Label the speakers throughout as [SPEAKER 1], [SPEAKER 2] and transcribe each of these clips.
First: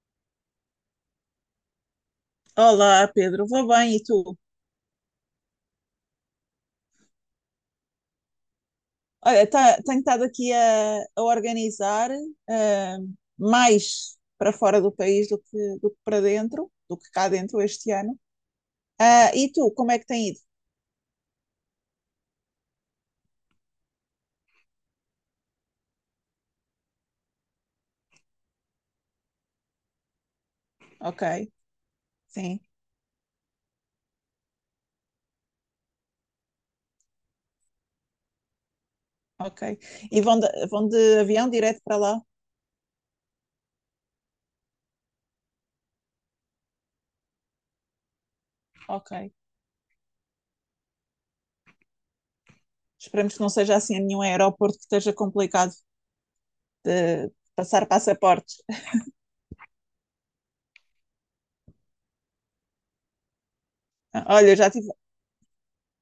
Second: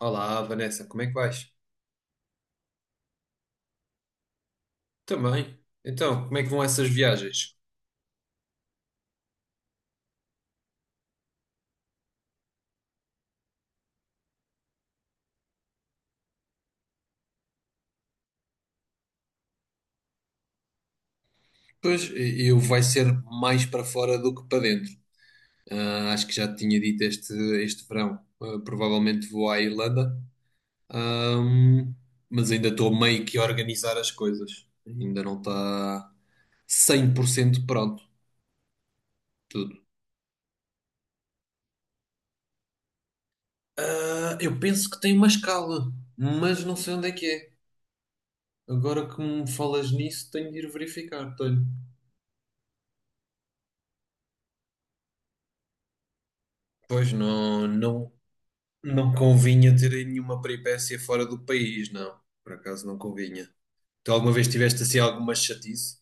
[SPEAKER 1] Olá, Vanessa, como é que vais?
[SPEAKER 2] Olá, Pedro, vou bem e tu?
[SPEAKER 1] Também. Então, como é que vão essas viagens?
[SPEAKER 2] Olha, tenho estado aqui a organizar, eh, mais para fora do país do que para dentro, do que cá dentro este ano. Ah, e tu, como é que tem ido?
[SPEAKER 1] Pois, eu vai ser mais para fora do que para dentro. Ah, acho que já te tinha dito este verão. Ah, provavelmente vou à Irlanda,
[SPEAKER 2] Ok,
[SPEAKER 1] Ahm, mas
[SPEAKER 2] sim,
[SPEAKER 1] ainda estou meio que a organizar as coisas. Ainda não está 100% pronto tudo.
[SPEAKER 2] ok. E vão de avião direto para lá?
[SPEAKER 1] Ah, eu penso que tem uma escala, mas não sei onde é que é. Agora
[SPEAKER 2] Ok.
[SPEAKER 1] que me falas nisso, tenho de ir verificar. Tenho.
[SPEAKER 2] Esperemos que não seja assim em nenhum aeroporto que esteja complicado
[SPEAKER 1] Pois
[SPEAKER 2] de
[SPEAKER 1] não,
[SPEAKER 2] passar
[SPEAKER 1] não.
[SPEAKER 2] passaportes.
[SPEAKER 1] Não convinha ter nenhuma peripécia fora do país, não. Por acaso não convinha. Tu alguma vez
[SPEAKER 2] Olha, eu já
[SPEAKER 1] tiveste
[SPEAKER 2] tive.
[SPEAKER 1] assim alguma chatice?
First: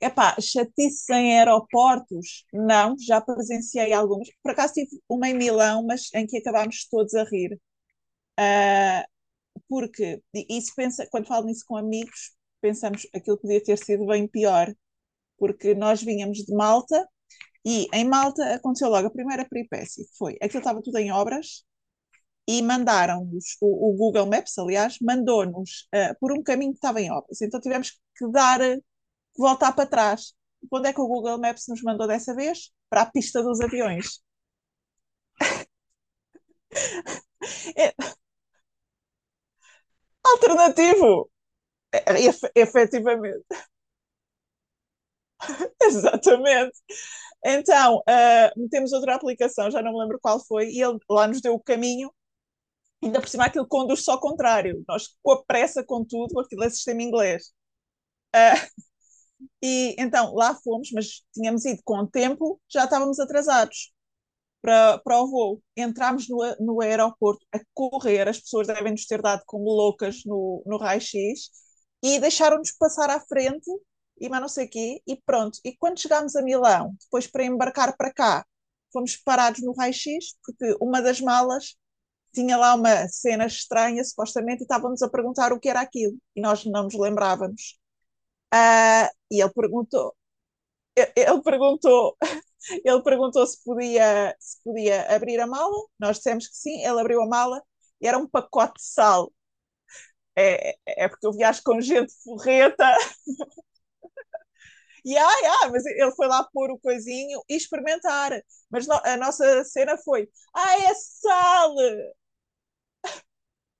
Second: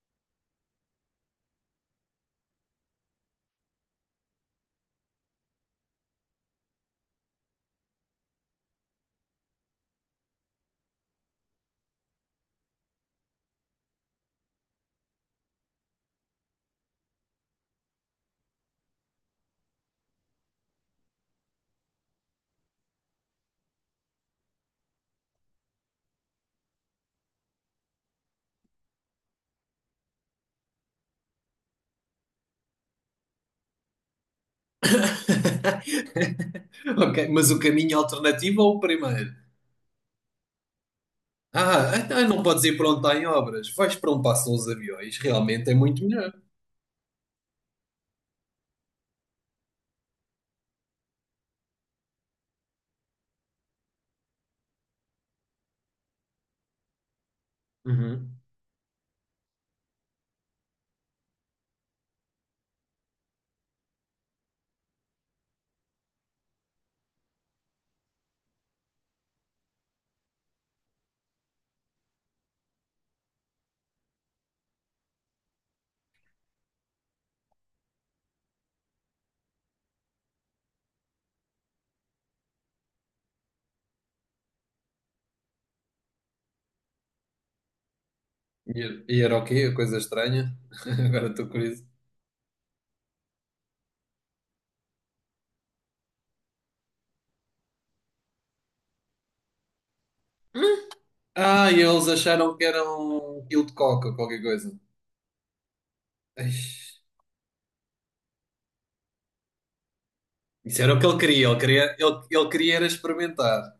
[SPEAKER 2] Epá, chatice em aeroportos? Não, já presenciei algumas. Por acaso tive uma em Milão, mas em que acabámos todos a rir. Ah, porque isso pensa, quando falo nisso com amigos, pensamos aquilo podia ter sido bem pior, porque nós vínhamos de Malta e em Malta aconteceu logo a primeira peripécia, que foi aquilo estava tudo em obras e mandaram-nos, o Google Maps, aliás, mandou-nos por um caminho que estava em obras. Então tivemos que dar, voltar para trás. Onde é que o Google Maps nos mandou dessa vez? Para a pista dos aviões.
[SPEAKER 1] Ok, mas o
[SPEAKER 2] É
[SPEAKER 1] caminho alternativo ou o primeiro?
[SPEAKER 2] alternativo!
[SPEAKER 1] Ah,
[SPEAKER 2] É, é,
[SPEAKER 1] então não
[SPEAKER 2] Efe,
[SPEAKER 1] podes ir para onde está em
[SPEAKER 2] efetivamente,
[SPEAKER 1] obras. Vais para onde passam os aviões. Realmente é muito melhor.
[SPEAKER 2] exatamente. Então, metemos outra aplicação, já não me lembro qual foi, e ele lá nos deu o caminho, ainda por cima aquilo conduz só ao contrário. Nós, com a pressa, com tudo, aquilo é sistema inglês.
[SPEAKER 1] Uhum.
[SPEAKER 2] Uh, e então lá fomos, mas tínhamos ido com o tempo, já estávamos atrasados para o voo. Entramos no aeroporto a correr, as pessoas devem nos ter dado como loucas no raio-x e deixaram-nos passar à frente e mas não sei o quê, e pronto. E quando chegámos a Milão, depois para embarcar para cá, fomos parados no raio-x porque uma das malas tinha lá uma cena estranha, supostamente, e estávamos a perguntar o que era aquilo e nós não nos lembrávamos.
[SPEAKER 1] E era
[SPEAKER 2] Uh,
[SPEAKER 1] e era
[SPEAKER 2] e
[SPEAKER 1] o
[SPEAKER 2] ele
[SPEAKER 1] quê? A coisa
[SPEAKER 2] perguntou,
[SPEAKER 1] estranha? Agora
[SPEAKER 2] ele
[SPEAKER 1] estou curioso.
[SPEAKER 2] perguntou se podia abrir a mala, nós dissemos que sim, ele abriu a mala e era um pacote de sal. É porque eu viajo
[SPEAKER 1] Ah, e
[SPEAKER 2] com
[SPEAKER 1] eles
[SPEAKER 2] gente
[SPEAKER 1] acharam que era
[SPEAKER 2] forreta.
[SPEAKER 1] um quilo de coca ou qualquer coisa.
[SPEAKER 2] E mas ele foi lá
[SPEAKER 1] Ai,
[SPEAKER 2] pôr o coisinho e experimentar. Mas no, a nossa cena foi: ah,
[SPEAKER 1] isso era
[SPEAKER 2] é
[SPEAKER 1] o que ele queria. Ele
[SPEAKER 2] sal!
[SPEAKER 1] queria, ele, ele queria era experimentar.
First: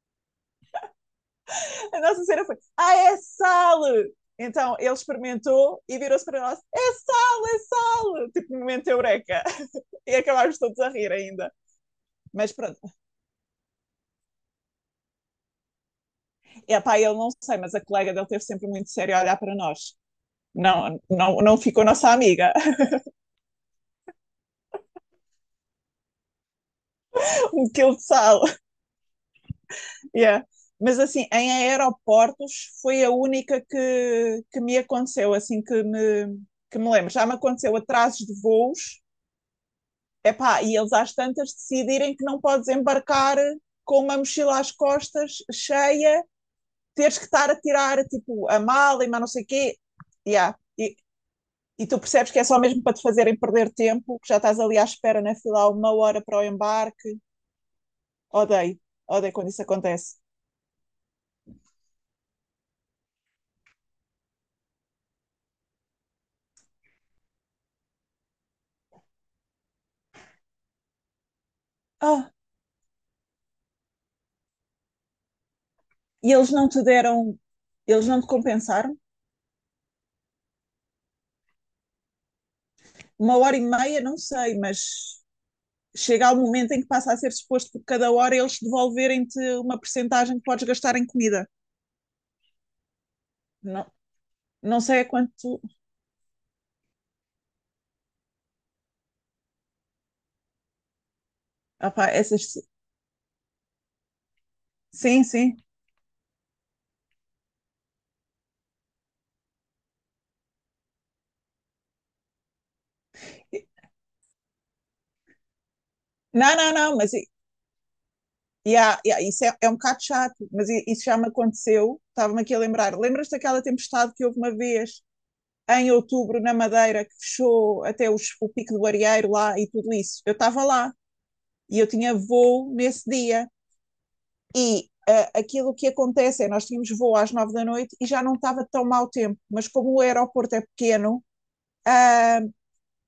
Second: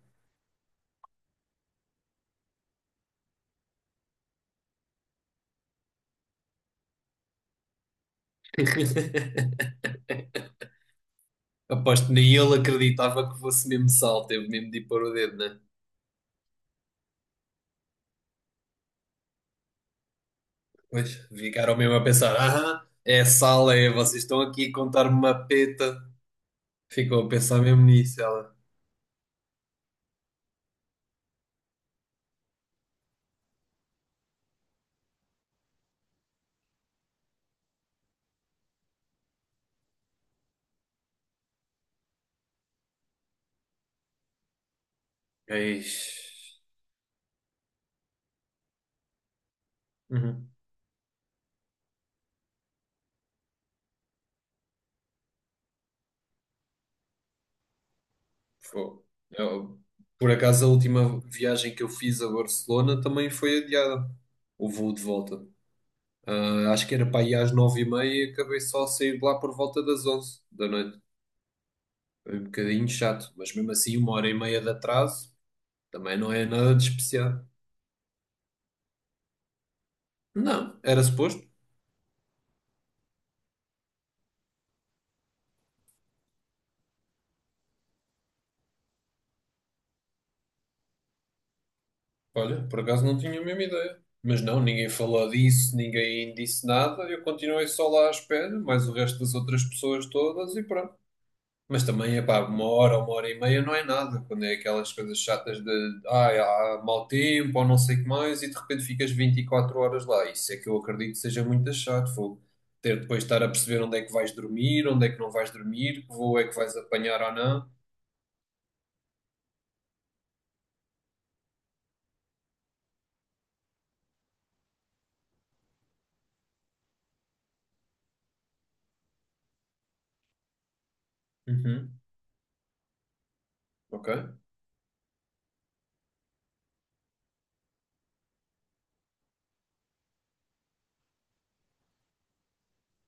[SPEAKER 2] A nossa cena foi: ah, é sal! Então ele experimentou e virou-se para nós: é sal, é sal! Tipo, momento eureka. E acabámos todos a rir ainda.
[SPEAKER 1] Aposto que nem
[SPEAKER 2] Mas
[SPEAKER 1] ele
[SPEAKER 2] pronto,
[SPEAKER 1] acreditava que fosse mesmo sal, teve mesmo de ir pôr o dedo, né?
[SPEAKER 2] epá, eu não sei, mas a colega dele teve sempre muito sério a olhar para nós. Não,
[SPEAKER 1] Pois
[SPEAKER 2] não, não
[SPEAKER 1] ficaram
[SPEAKER 2] ficou
[SPEAKER 1] mesmo a
[SPEAKER 2] nossa
[SPEAKER 1] pensar:
[SPEAKER 2] amiga.
[SPEAKER 1] ah, é sal, é, vocês estão aqui a contar-me uma peta. Ficou a pensar
[SPEAKER 2] Um
[SPEAKER 1] mesmo
[SPEAKER 2] quilo de
[SPEAKER 1] nisso,
[SPEAKER 2] sal.
[SPEAKER 1] ela.
[SPEAKER 2] Yeah. Mas assim, em aeroportos foi a única que me aconteceu, assim que me lembro. Já me aconteceu atrasos de voos, epá, e eles às tantas decidirem que não podes embarcar com uma mochila às costas
[SPEAKER 1] Eis.
[SPEAKER 2] cheia, teres que estar a tirar tipo a mala e mais não sei o quê.
[SPEAKER 1] Uhum.
[SPEAKER 2] Yeah. E tu percebes que é só mesmo para te fazerem perder tempo, que já estás ali à espera na fila há uma hora para o embarque. Odeio,
[SPEAKER 1] Fogo.
[SPEAKER 2] odeio quando isso
[SPEAKER 1] Eu-
[SPEAKER 2] acontece.
[SPEAKER 1] por acaso, a última viagem que eu fiz a Barcelona também foi adiada, o voo de volta. Ah, acho que era para ir às 9h30 e acabei só a sair de lá por volta das 11 da noite.
[SPEAKER 2] Ah,
[SPEAKER 1] Foi um bocadinho chato, mas mesmo assim, uma hora e meia de atraso. Também
[SPEAKER 2] e
[SPEAKER 1] não é
[SPEAKER 2] eles não
[SPEAKER 1] nada
[SPEAKER 2] te
[SPEAKER 1] de
[SPEAKER 2] deram,
[SPEAKER 1] especial.
[SPEAKER 2] eles não te compensaram?
[SPEAKER 1] Não, era suposto.
[SPEAKER 2] Uma hora e meia, não sei, mas chega ao momento em que passa a ser suposto por cada hora eles devolverem-te uma percentagem que podes gastar em comida.
[SPEAKER 1] Olha, por acaso não tinha a mesma
[SPEAKER 2] Não,
[SPEAKER 1] ideia. Mas não,
[SPEAKER 2] não
[SPEAKER 1] ninguém
[SPEAKER 2] sei a
[SPEAKER 1] falou
[SPEAKER 2] quanto.
[SPEAKER 1] disso, ninguém disse nada. Eu continuei só lá à espera, mais o resto das outras pessoas todas e pronto. Mas
[SPEAKER 2] Opá,
[SPEAKER 1] também, epá,
[SPEAKER 2] essas.
[SPEAKER 1] uma hora e meia não é nada. Quando é aquelas coisas
[SPEAKER 2] Sim, sim.
[SPEAKER 1] chatas de ai, há mau tempo ou não sei o que mais e de repente ficas 24 horas lá. Isso é que eu acredito que seja muito chato. Vou ter depois de estar a perceber onde é que vais dormir, onde é que não vais dormir, que voo é que
[SPEAKER 2] Não, não,
[SPEAKER 1] vais
[SPEAKER 2] não, mas
[SPEAKER 1] apanhar ou não.
[SPEAKER 2] yeah, yeah, isso é um bocado chato, mas isso já me aconteceu. Estava-me aqui a lembrar. Lembras-te daquela tempestade que houve uma vez em outubro na Madeira que fechou até o Pico do Arieiro lá e tudo isso? Eu estava lá e eu
[SPEAKER 1] Uhum.
[SPEAKER 2] tinha voo nesse dia.
[SPEAKER 1] Ok.
[SPEAKER 2] E aquilo que acontece é nós tínhamos voo às nove da noite e já não estava tão mau tempo, mas como o aeroporto é pequeno, ah,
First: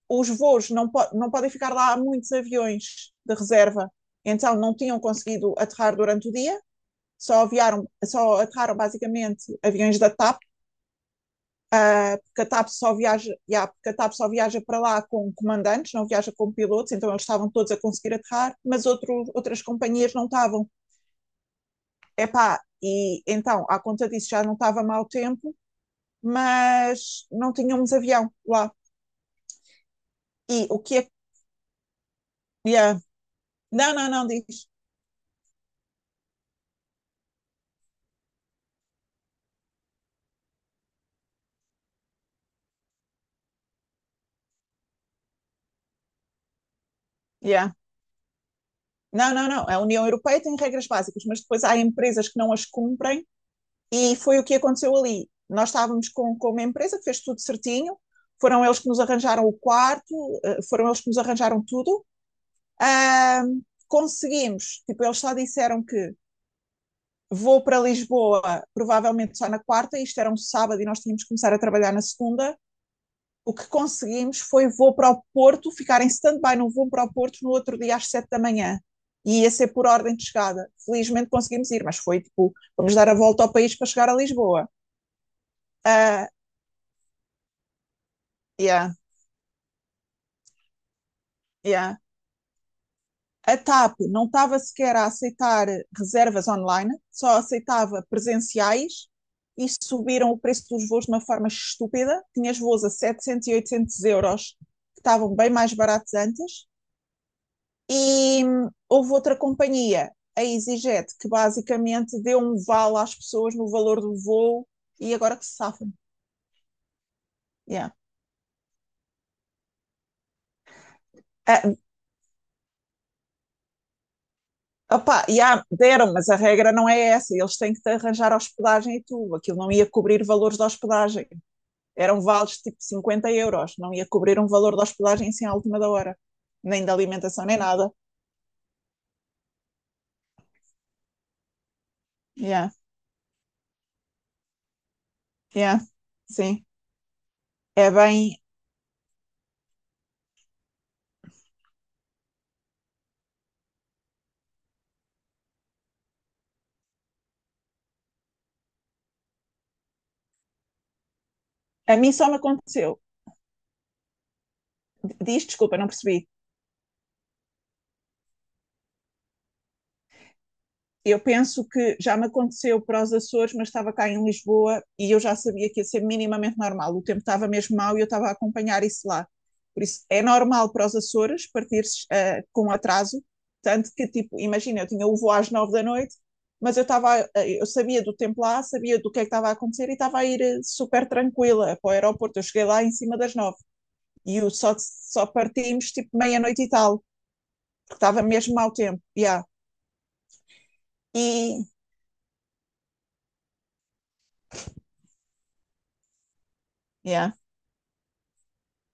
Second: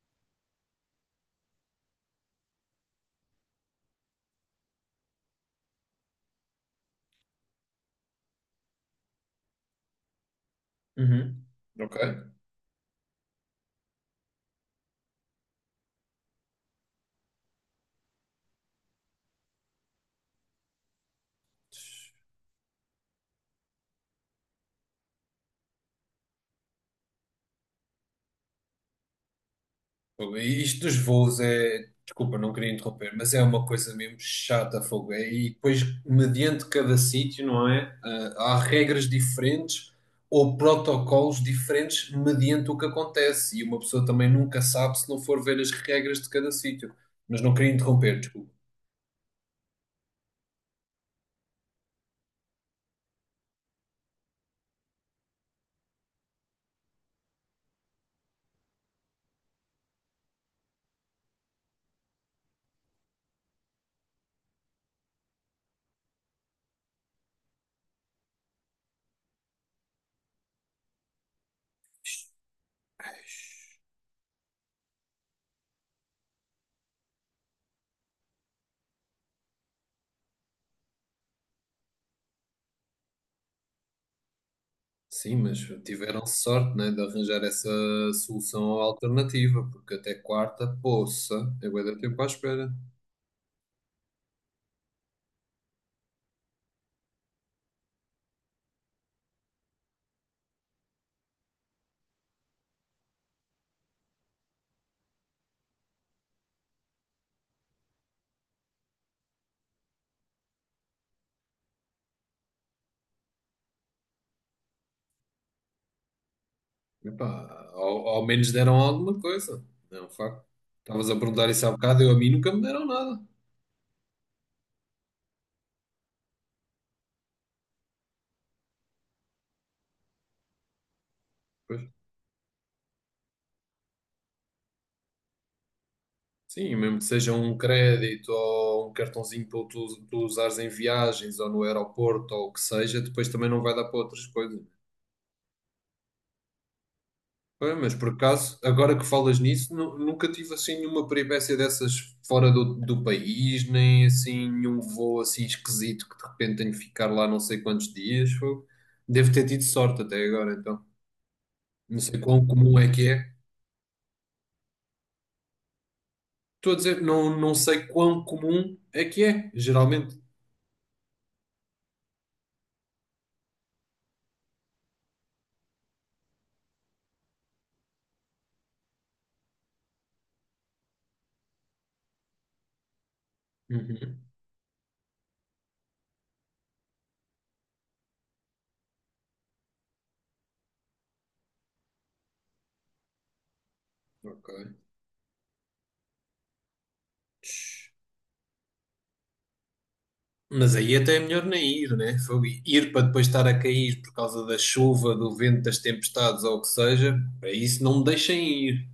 [SPEAKER 2] os voos não, não podem ficar lá há muitos aviões de reserva. Então não tinham conseguido aterrar durante o dia, só aterraram basicamente aviões da TAP,
[SPEAKER 1] Uhum. Ok.
[SPEAKER 2] ah, porque a TAP só viaja, yeah, porque a TAP só viaja para lá com comandantes, não viaja com pilotos, então eles estavam todos a conseguir aterrar, mas outras companhias não estavam. Epá, e então, à conta disso, já não estava mau tempo, mas não tínhamos avião lá.
[SPEAKER 1] E
[SPEAKER 2] E o
[SPEAKER 1] isto
[SPEAKER 2] que
[SPEAKER 1] dos
[SPEAKER 2] é.
[SPEAKER 1] voos é, desculpa, não queria
[SPEAKER 2] Yeah.
[SPEAKER 1] interromper, mas é uma
[SPEAKER 2] Não,
[SPEAKER 1] coisa
[SPEAKER 2] não,
[SPEAKER 1] mesmo
[SPEAKER 2] não, diz.
[SPEAKER 1] chata, fogo. É, e depois, mediante cada sítio, não é? Ah, há regras diferentes ou protocolos diferentes mediante o que acontece. E uma pessoa também nunca sabe se não for ver as regras de cada sítio. Mas não queria
[SPEAKER 2] Yeah.
[SPEAKER 1] interromper, desculpa.
[SPEAKER 2] Não, não, não. A União Europeia tem regras básicas, mas depois há empresas que não as cumprem. E foi o que aconteceu ali. Nós estávamos com uma empresa que fez tudo certinho, foram eles que nos arranjaram o quarto, foram eles que nos arranjaram tudo. Uh, conseguimos, tipo, eles só disseram que vou para Lisboa provavelmente só na quarta, isto era um sábado e nós tínhamos que começar a trabalhar na segunda. O que conseguimos foi vou para o Porto, ficar em stand-by não vou para o Porto no outro dia às sete da manhã. E ia ser por ordem de chegada. Felizmente conseguimos ir, mas foi tipo, vamos dar a volta ao país para chegar a Lisboa.
[SPEAKER 1] Sim, mas tiveram
[SPEAKER 2] Uh,
[SPEAKER 1] sorte, né, de arranjar essa solução
[SPEAKER 2] yeah.
[SPEAKER 1] alternativa, porque até quarta, poça, é bué de
[SPEAKER 2] Yeah.
[SPEAKER 1] tempo à espera.
[SPEAKER 2] A TAP não estava sequer a aceitar reservas online, só aceitava presenciais e subiram o preço dos voos de uma forma estúpida. Tinhas voos a 700 e 800 euros, que estavam bem mais baratos antes. E houve outra companhia, a EasyJet, que basicamente deu um vale às pessoas no valor do voo e agora que se safam.
[SPEAKER 1] Epá,
[SPEAKER 2] Yeah.
[SPEAKER 1] ao menos deram alguma coisa. É um facto. Estavas a perguntar isso há
[SPEAKER 2] Ah,
[SPEAKER 1] bocado, eu a mim nunca me deram nada.
[SPEAKER 2] opá, yeah, deram, mas a regra não é essa. Eles têm que te arranjar hospedagem e tudo. Aquilo não ia cobrir valores de hospedagem.
[SPEAKER 1] Pois.
[SPEAKER 2] Eram vales tipo 50 euros, não ia cobrir um valor da hospedagem assim à última da hora,
[SPEAKER 1] Sim,
[SPEAKER 2] nem da
[SPEAKER 1] mesmo que seja
[SPEAKER 2] alimentação,
[SPEAKER 1] um
[SPEAKER 2] nem nada.
[SPEAKER 1] crédito ou um cartãozinho para tu, tu usares em viagens ou no aeroporto ou o que
[SPEAKER 2] Yeah,
[SPEAKER 1] seja, depois também não vai dar para outras coisas.
[SPEAKER 2] yeah, sim.
[SPEAKER 1] Pois,
[SPEAKER 2] É
[SPEAKER 1] mas por
[SPEAKER 2] bem.
[SPEAKER 1] acaso, agora que falas nisso, nunca tive assim nenhuma peripécia dessas fora do país, nem assim nenhum voo assim esquisito que de repente tenho que ficar lá não sei quantos dias. Devo ter tido sorte até agora, então,
[SPEAKER 2] A
[SPEAKER 1] não
[SPEAKER 2] mim
[SPEAKER 1] sei
[SPEAKER 2] só me
[SPEAKER 1] quão comum é
[SPEAKER 2] aconteceu.
[SPEAKER 1] que é.
[SPEAKER 2] Diz, desculpa, não percebi.
[SPEAKER 1] Estou a dizer, não, não sei quão comum é que é, geralmente.
[SPEAKER 2] Eu penso que já me aconteceu para os Açores, mas estava cá em Lisboa e eu já sabia que ia ser minimamente normal. O tempo estava mesmo mau e eu estava a acompanhar isso lá. Por isso, é normal para os Açores partir com atraso, tanto que,
[SPEAKER 1] Uhum.
[SPEAKER 2] tipo, imagina, eu tinha o voo às nove da noite, mas eu estava, eu sabia do tempo lá, sabia do que é que estava a acontecer e estava a ir super tranquila para o aeroporto. Eu cheguei lá em cima das nove e eu
[SPEAKER 1] Ok.
[SPEAKER 2] só, partimos, tipo, meia-noite e tal, porque estava mesmo mau tempo, yeah.
[SPEAKER 1] Mas aí até é melhor
[SPEAKER 2] E,
[SPEAKER 1] nem ir, né? Fogo. Ir para depois estar a cair por causa da chuva, do vento, das tempestades ou o que seja,
[SPEAKER 2] yeah,
[SPEAKER 1] para isso não me deixem ir.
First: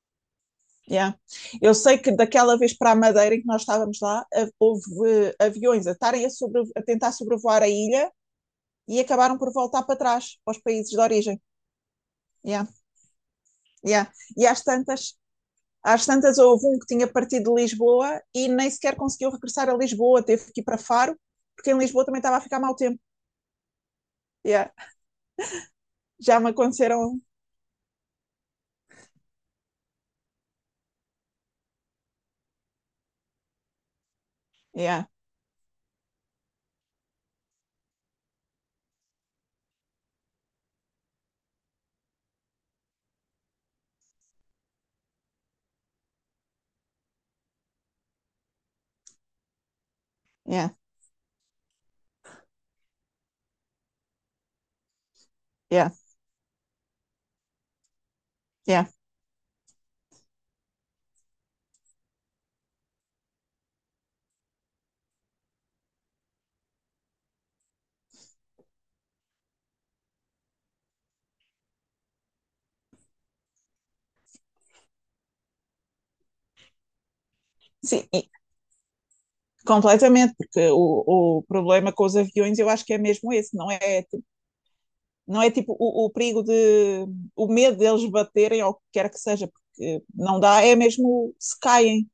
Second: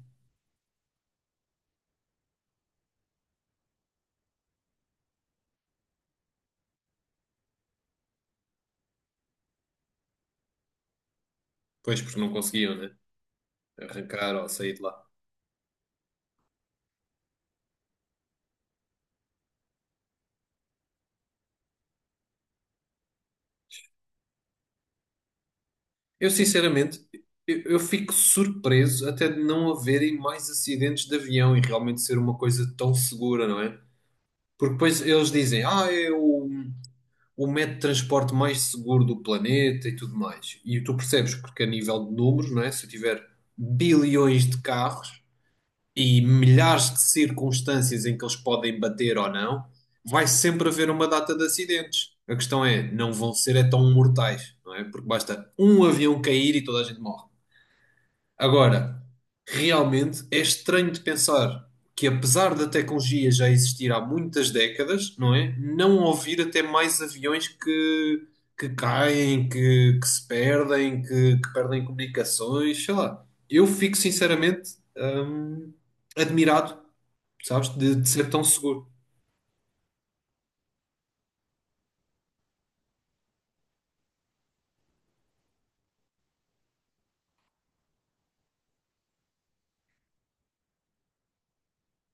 [SPEAKER 2] yeah. Eu sei que daquela vez para a Madeira em que nós estávamos lá, houve aviões a tentar sobrevoar a ilha e acabaram por voltar para trás, para os países de origem.
[SPEAKER 1] Pois, porque não
[SPEAKER 2] Yeah,
[SPEAKER 1] conseguiam, né?
[SPEAKER 2] yeah.
[SPEAKER 1] Arrancar
[SPEAKER 2] E
[SPEAKER 1] ou
[SPEAKER 2] às
[SPEAKER 1] sair de lá.
[SPEAKER 2] tantas, às tantas houve um que tinha partido de Lisboa e nem sequer conseguiu regressar a Lisboa, teve que ir para Faro, porque em Lisboa também estava a ficar mau tempo. Yeah.
[SPEAKER 1] Eu,
[SPEAKER 2] Já me
[SPEAKER 1] sinceramente,
[SPEAKER 2] aconteceram.
[SPEAKER 1] eu fico surpreso até de não haverem mais acidentes de avião e realmente ser uma coisa tão segura, não é? Porque depois
[SPEAKER 2] Yeah,
[SPEAKER 1] eles dizem, ah, é o método de transporte mais seguro do planeta e tudo mais. E tu percebes, porque a nível de números, não é? Se eu tiver bilhões de carros e milhares de circunstâncias em que eles podem bater ou não, vai sempre
[SPEAKER 2] yeah,
[SPEAKER 1] haver uma data de acidentes. A questão é, não vão ser é tão mortais, não é? Porque basta um
[SPEAKER 2] yeah,
[SPEAKER 1] avião cair e toda a gente morre.
[SPEAKER 2] yeah.
[SPEAKER 1] Agora, realmente é estranho de pensar que, apesar da tecnologia já existir há muitas décadas, não é? Não ouvir até mais aviões que, que se perdem, que perdem comunicações, sei lá. Eu fico sinceramente hum, admirado, sabes, de
[SPEAKER 2] Sim,
[SPEAKER 1] ser tão seguro.
[SPEAKER 2] completamente, porque o problema com os aviões eu acho que é mesmo esse, não é tipo o perigo de, o medo deles baterem ou o que quer que seja, porque não dá, é mesmo se caem.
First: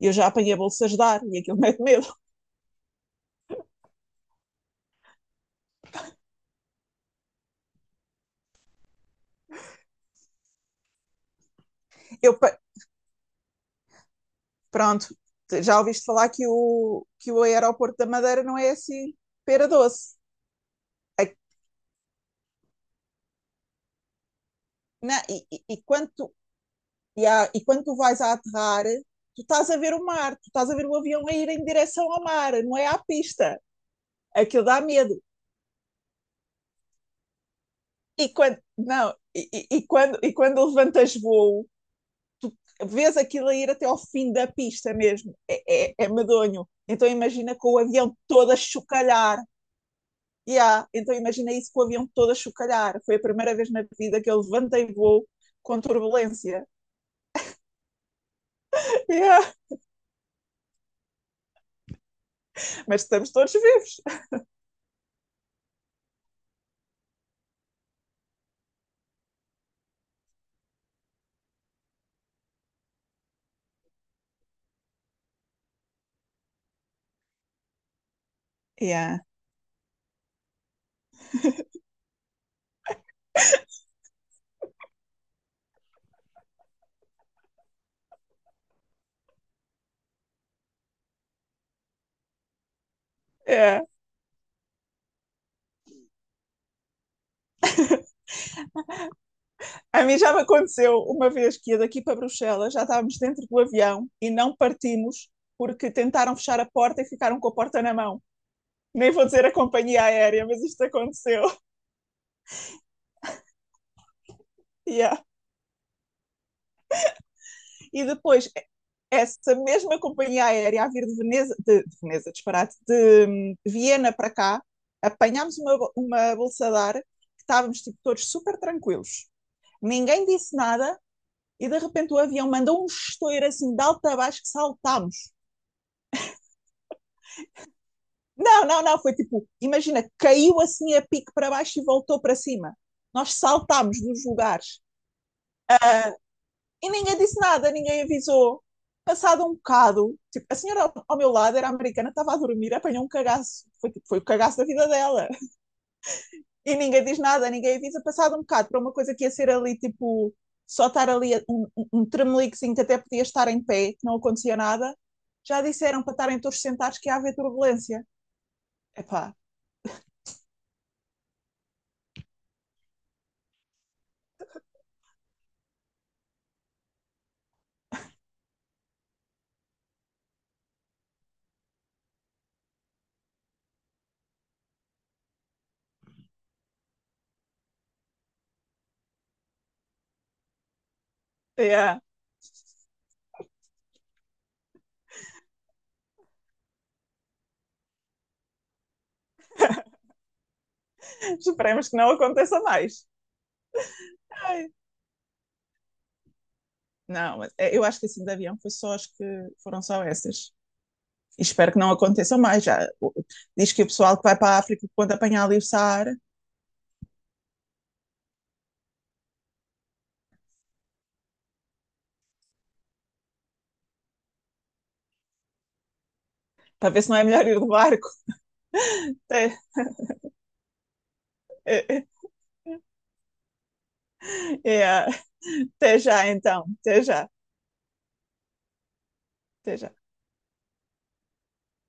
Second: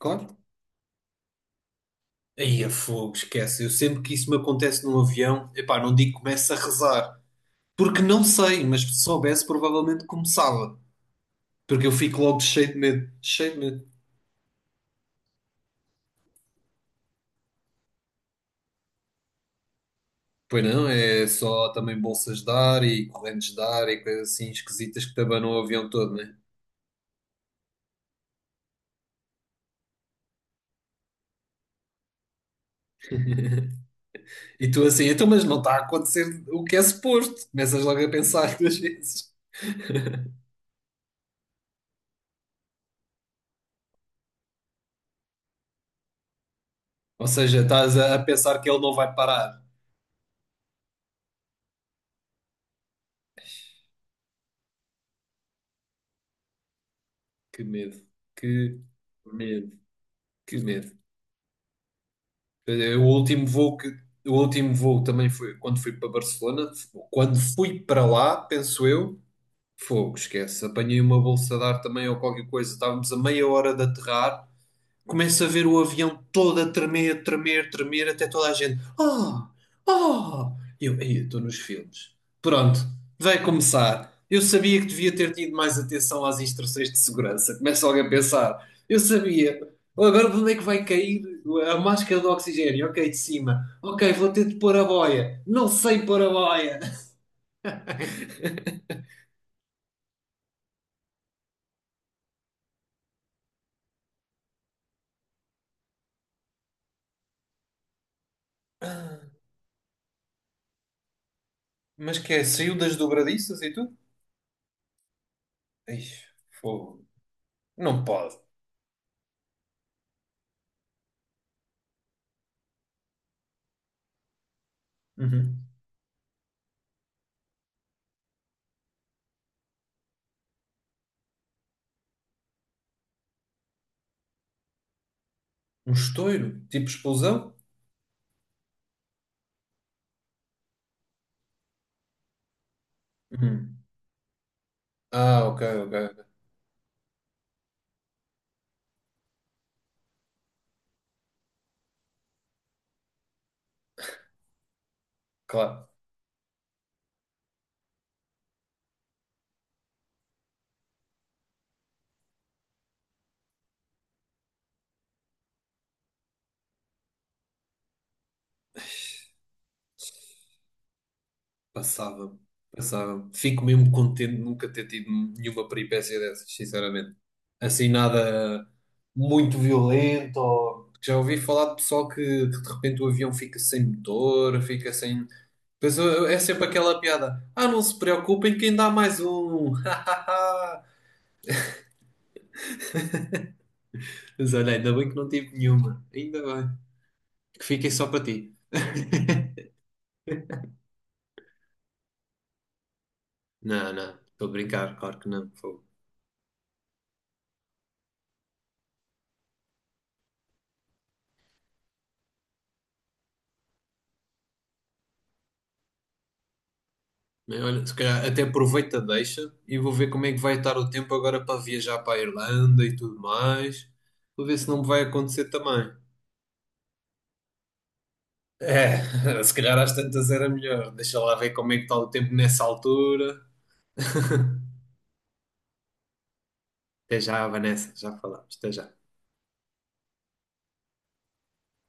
[SPEAKER 2] Eu já
[SPEAKER 1] Claro.
[SPEAKER 2] apanhei bolsas de ar e aquilo mete medo.
[SPEAKER 1] Aí a fogo, esquece. Eu sempre que isso me acontece num avião, epá, não digo que começo a rezar, porque não sei, mas se soubesse, provavelmente começava. Porque eu fico
[SPEAKER 2] Eu,
[SPEAKER 1] logo cheio de medo, cheio de medo.
[SPEAKER 2] pronto, já ouviste falar que o aeroporto da Madeira não é assim pera doce.
[SPEAKER 1] Pois não, é
[SPEAKER 2] A-
[SPEAKER 1] só também bolsas de ar e correntes de ar e coisas assim esquisitas que te abanam o avião
[SPEAKER 2] quando
[SPEAKER 1] todo,
[SPEAKER 2] tu,
[SPEAKER 1] né?
[SPEAKER 2] e, há- e quando tu vais a aterrar, tu estás a ver o mar, tu estás a ver o avião a ir em direção ao mar, não é à pista. Aquilo
[SPEAKER 1] E
[SPEAKER 2] dá
[SPEAKER 1] tu assim,
[SPEAKER 2] medo.
[SPEAKER 1] então, mas não está a acontecer o que é suposto. Começas logo a
[SPEAKER 2] E
[SPEAKER 1] pensar
[SPEAKER 2] quando,
[SPEAKER 1] duas
[SPEAKER 2] não,
[SPEAKER 1] vezes.
[SPEAKER 2] quando levantas voo, vês aquilo a ir até ao fim da pista mesmo. É medonho. Então
[SPEAKER 1] Ou
[SPEAKER 2] imagina
[SPEAKER 1] seja,
[SPEAKER 2] com o
[SPEAKER 1] estás a,
[SPEAKER 2] avião
[SPEAKER 1] a
[SPEAKER 2] todo a
[SPEAKER 1] pensar que ele não vai
[SPEAKER 2] chocalhar.
[SPEAKER 1] parar.
[SPEAKER 2] Yeah, então imagina isso com o avião todo a chocalhar. Foi a primeira vez na vida que eu levantei voo com turbulência.
[SPEAKER 1] Que medo, que
[SPEAKER 2] Yeah.
[SPEAKER 1] medo, que medo. Eh, O
[SPEAKER 2] Mas estamos
[SPEAKER 1] último
[SPEAKER 2] todos
[SPEAKER 1] voo que,
[SPEAKER 2] vivos.
[SPEAKER 1] o último voo também foi quando fui para Barcelona. Quando fui para lá, penso eu. Fogo, esquece. Apanhei uma bolsa de ar também ou qualquer coisa. Estávamos a meia hora de aterrar. Começo a ver o avião todo a tremer, tremer, tremer, até toda a gente.
[SPEAKER 2] Yeah.
[SPEAKER 1] Ah! Ah! Eu, "Ei, eu estou nos filmes. Pronto, vai começar. Eu sabia que devia ter tido mais atenção às instruções de segurança. Começa alguém a pensar. Eu sabia. Agora de onde é que vai cair a máscara de oxigênio? Ok, de cima.
[SPEAKER 2] Yeah.
[SPEAKER 1] Ok, vou ter de pôr a boia. Não sei pôr a boia.
[SPEAKER 2] A mim já me aconteceu uma vez que ia daqui para Bruxelas, já estávamos dentro do avião e não partimos porque tentaram fechar a porta e ficaram com a porta na mão. Nem vou dizer a companhia aérea, mas isto aconteceu.
[SPEAKER 1] Mas que é? Saiu das dobradiças e tudo?
[SPEAKER 2] Yeah.
[SPEAKER 1] Ixi, fogo. Não
[SPEAKER 2] E
[SPEAKER 1] pode.
[SPEAKER 2] depois, é, essa mesma companhia aérea a vir de Veneza, de Veneza, disparate, de Viena para cá, apanhámos
[SPEAKER 1] Uhum.
[SPEAKER 2] uma bolsa de ar, que estávamos tipo, todos super tranquilos. Ninguém disse nada e de repente o avião mandou um estouro assim de alto a baixo que saltámos.
[SPEAKER 1] Um estouro? Tipo explosão?
[SPEAKER 2] Não, não, não, foi tipo, imagina, caiu assim a pique para baixo e voltou para cima. Nós
[SPEAKER 1] Uhum.
[SPEAKER 2] saltámos dos lugares.
[SPEAKER 1] Ah, ok, ok. Ok.
[SPEAKER 2] E ninguém disse nada, ninguém avisou. Passado um bocado, tipo, a senhora ao meu lado era americana, estava a dormir, apanhou um cagaço. Foi, tipo, foi o cagaço da vida dela.
[SPEAKER 1] Claro.
[SPEAKER 2] E ninguém diz nada, ninguém avisa. Passado um bocado, para uma coisa que ia ser ali, tipo, só estar ali um tremeliquezinho que até podia estar em pé, que não acontecia nada, já disseram para estarem todos sentados que ia haver turbulência. Epá,
[SPEAKER 1] Passava-me. Passava-me. Fico mesmo contente de nunca ter tido nenhuma peripécia dessas, sinceramente. Assim, nada muito violento. Ou... Já ouvi falar de pessoal que de repente o avião fica sem motor, fica sem. Pois é sempre aquela piada. Ah, não se preocupem, que ainda há mais um.
[SPEAKER 2] yeah.
[SPEAKER 1] Mas olha, ainda bem que não tive nenhuma. Ainda bem. Que fiquem só para ti.
[SPEAKER 2] Esperemos que não aconteça mais.
[SPEAKER 1] Não, não. Estou a
[SPEAKER 2] Ai,
[SPEAKER 1] brincar, claro que não. Fogo.
[SPEAKER 2] não, mas é, eu acho que assim de avião foi só, acho que foram só essas. Espero que não aconteça mais. Já, diz que o pessoal que vai para a África quando apanhar ali o Saara,
[SPEAKER 1] Bem, olha, se calhar até aproveito a deixa e vou ver como é que vai estar o tempo agora para viajar para a Irlanda e tudo mais. Vou ver se não me vai acontecer também.
[SPEAKER 2] para ver se não é melhor ir do barco.
[SPEAKER 1] É, se
[SPEAKER 2] Até,
[SPEAKER 1] calhar às tantas era melhor. Deixa lá ver como é que está
[SPEAKER 2] é,
[SPEAKER 1] o tempo nessa altura.
[SPEAKER 2] é, é, até já, então. Até
[SPEAKER 1] Até
[SPEAKER 2] já.
[SPEAKER 1] já, Vanessa, já falamos. Até já.
[SPEAKER 2] Até já.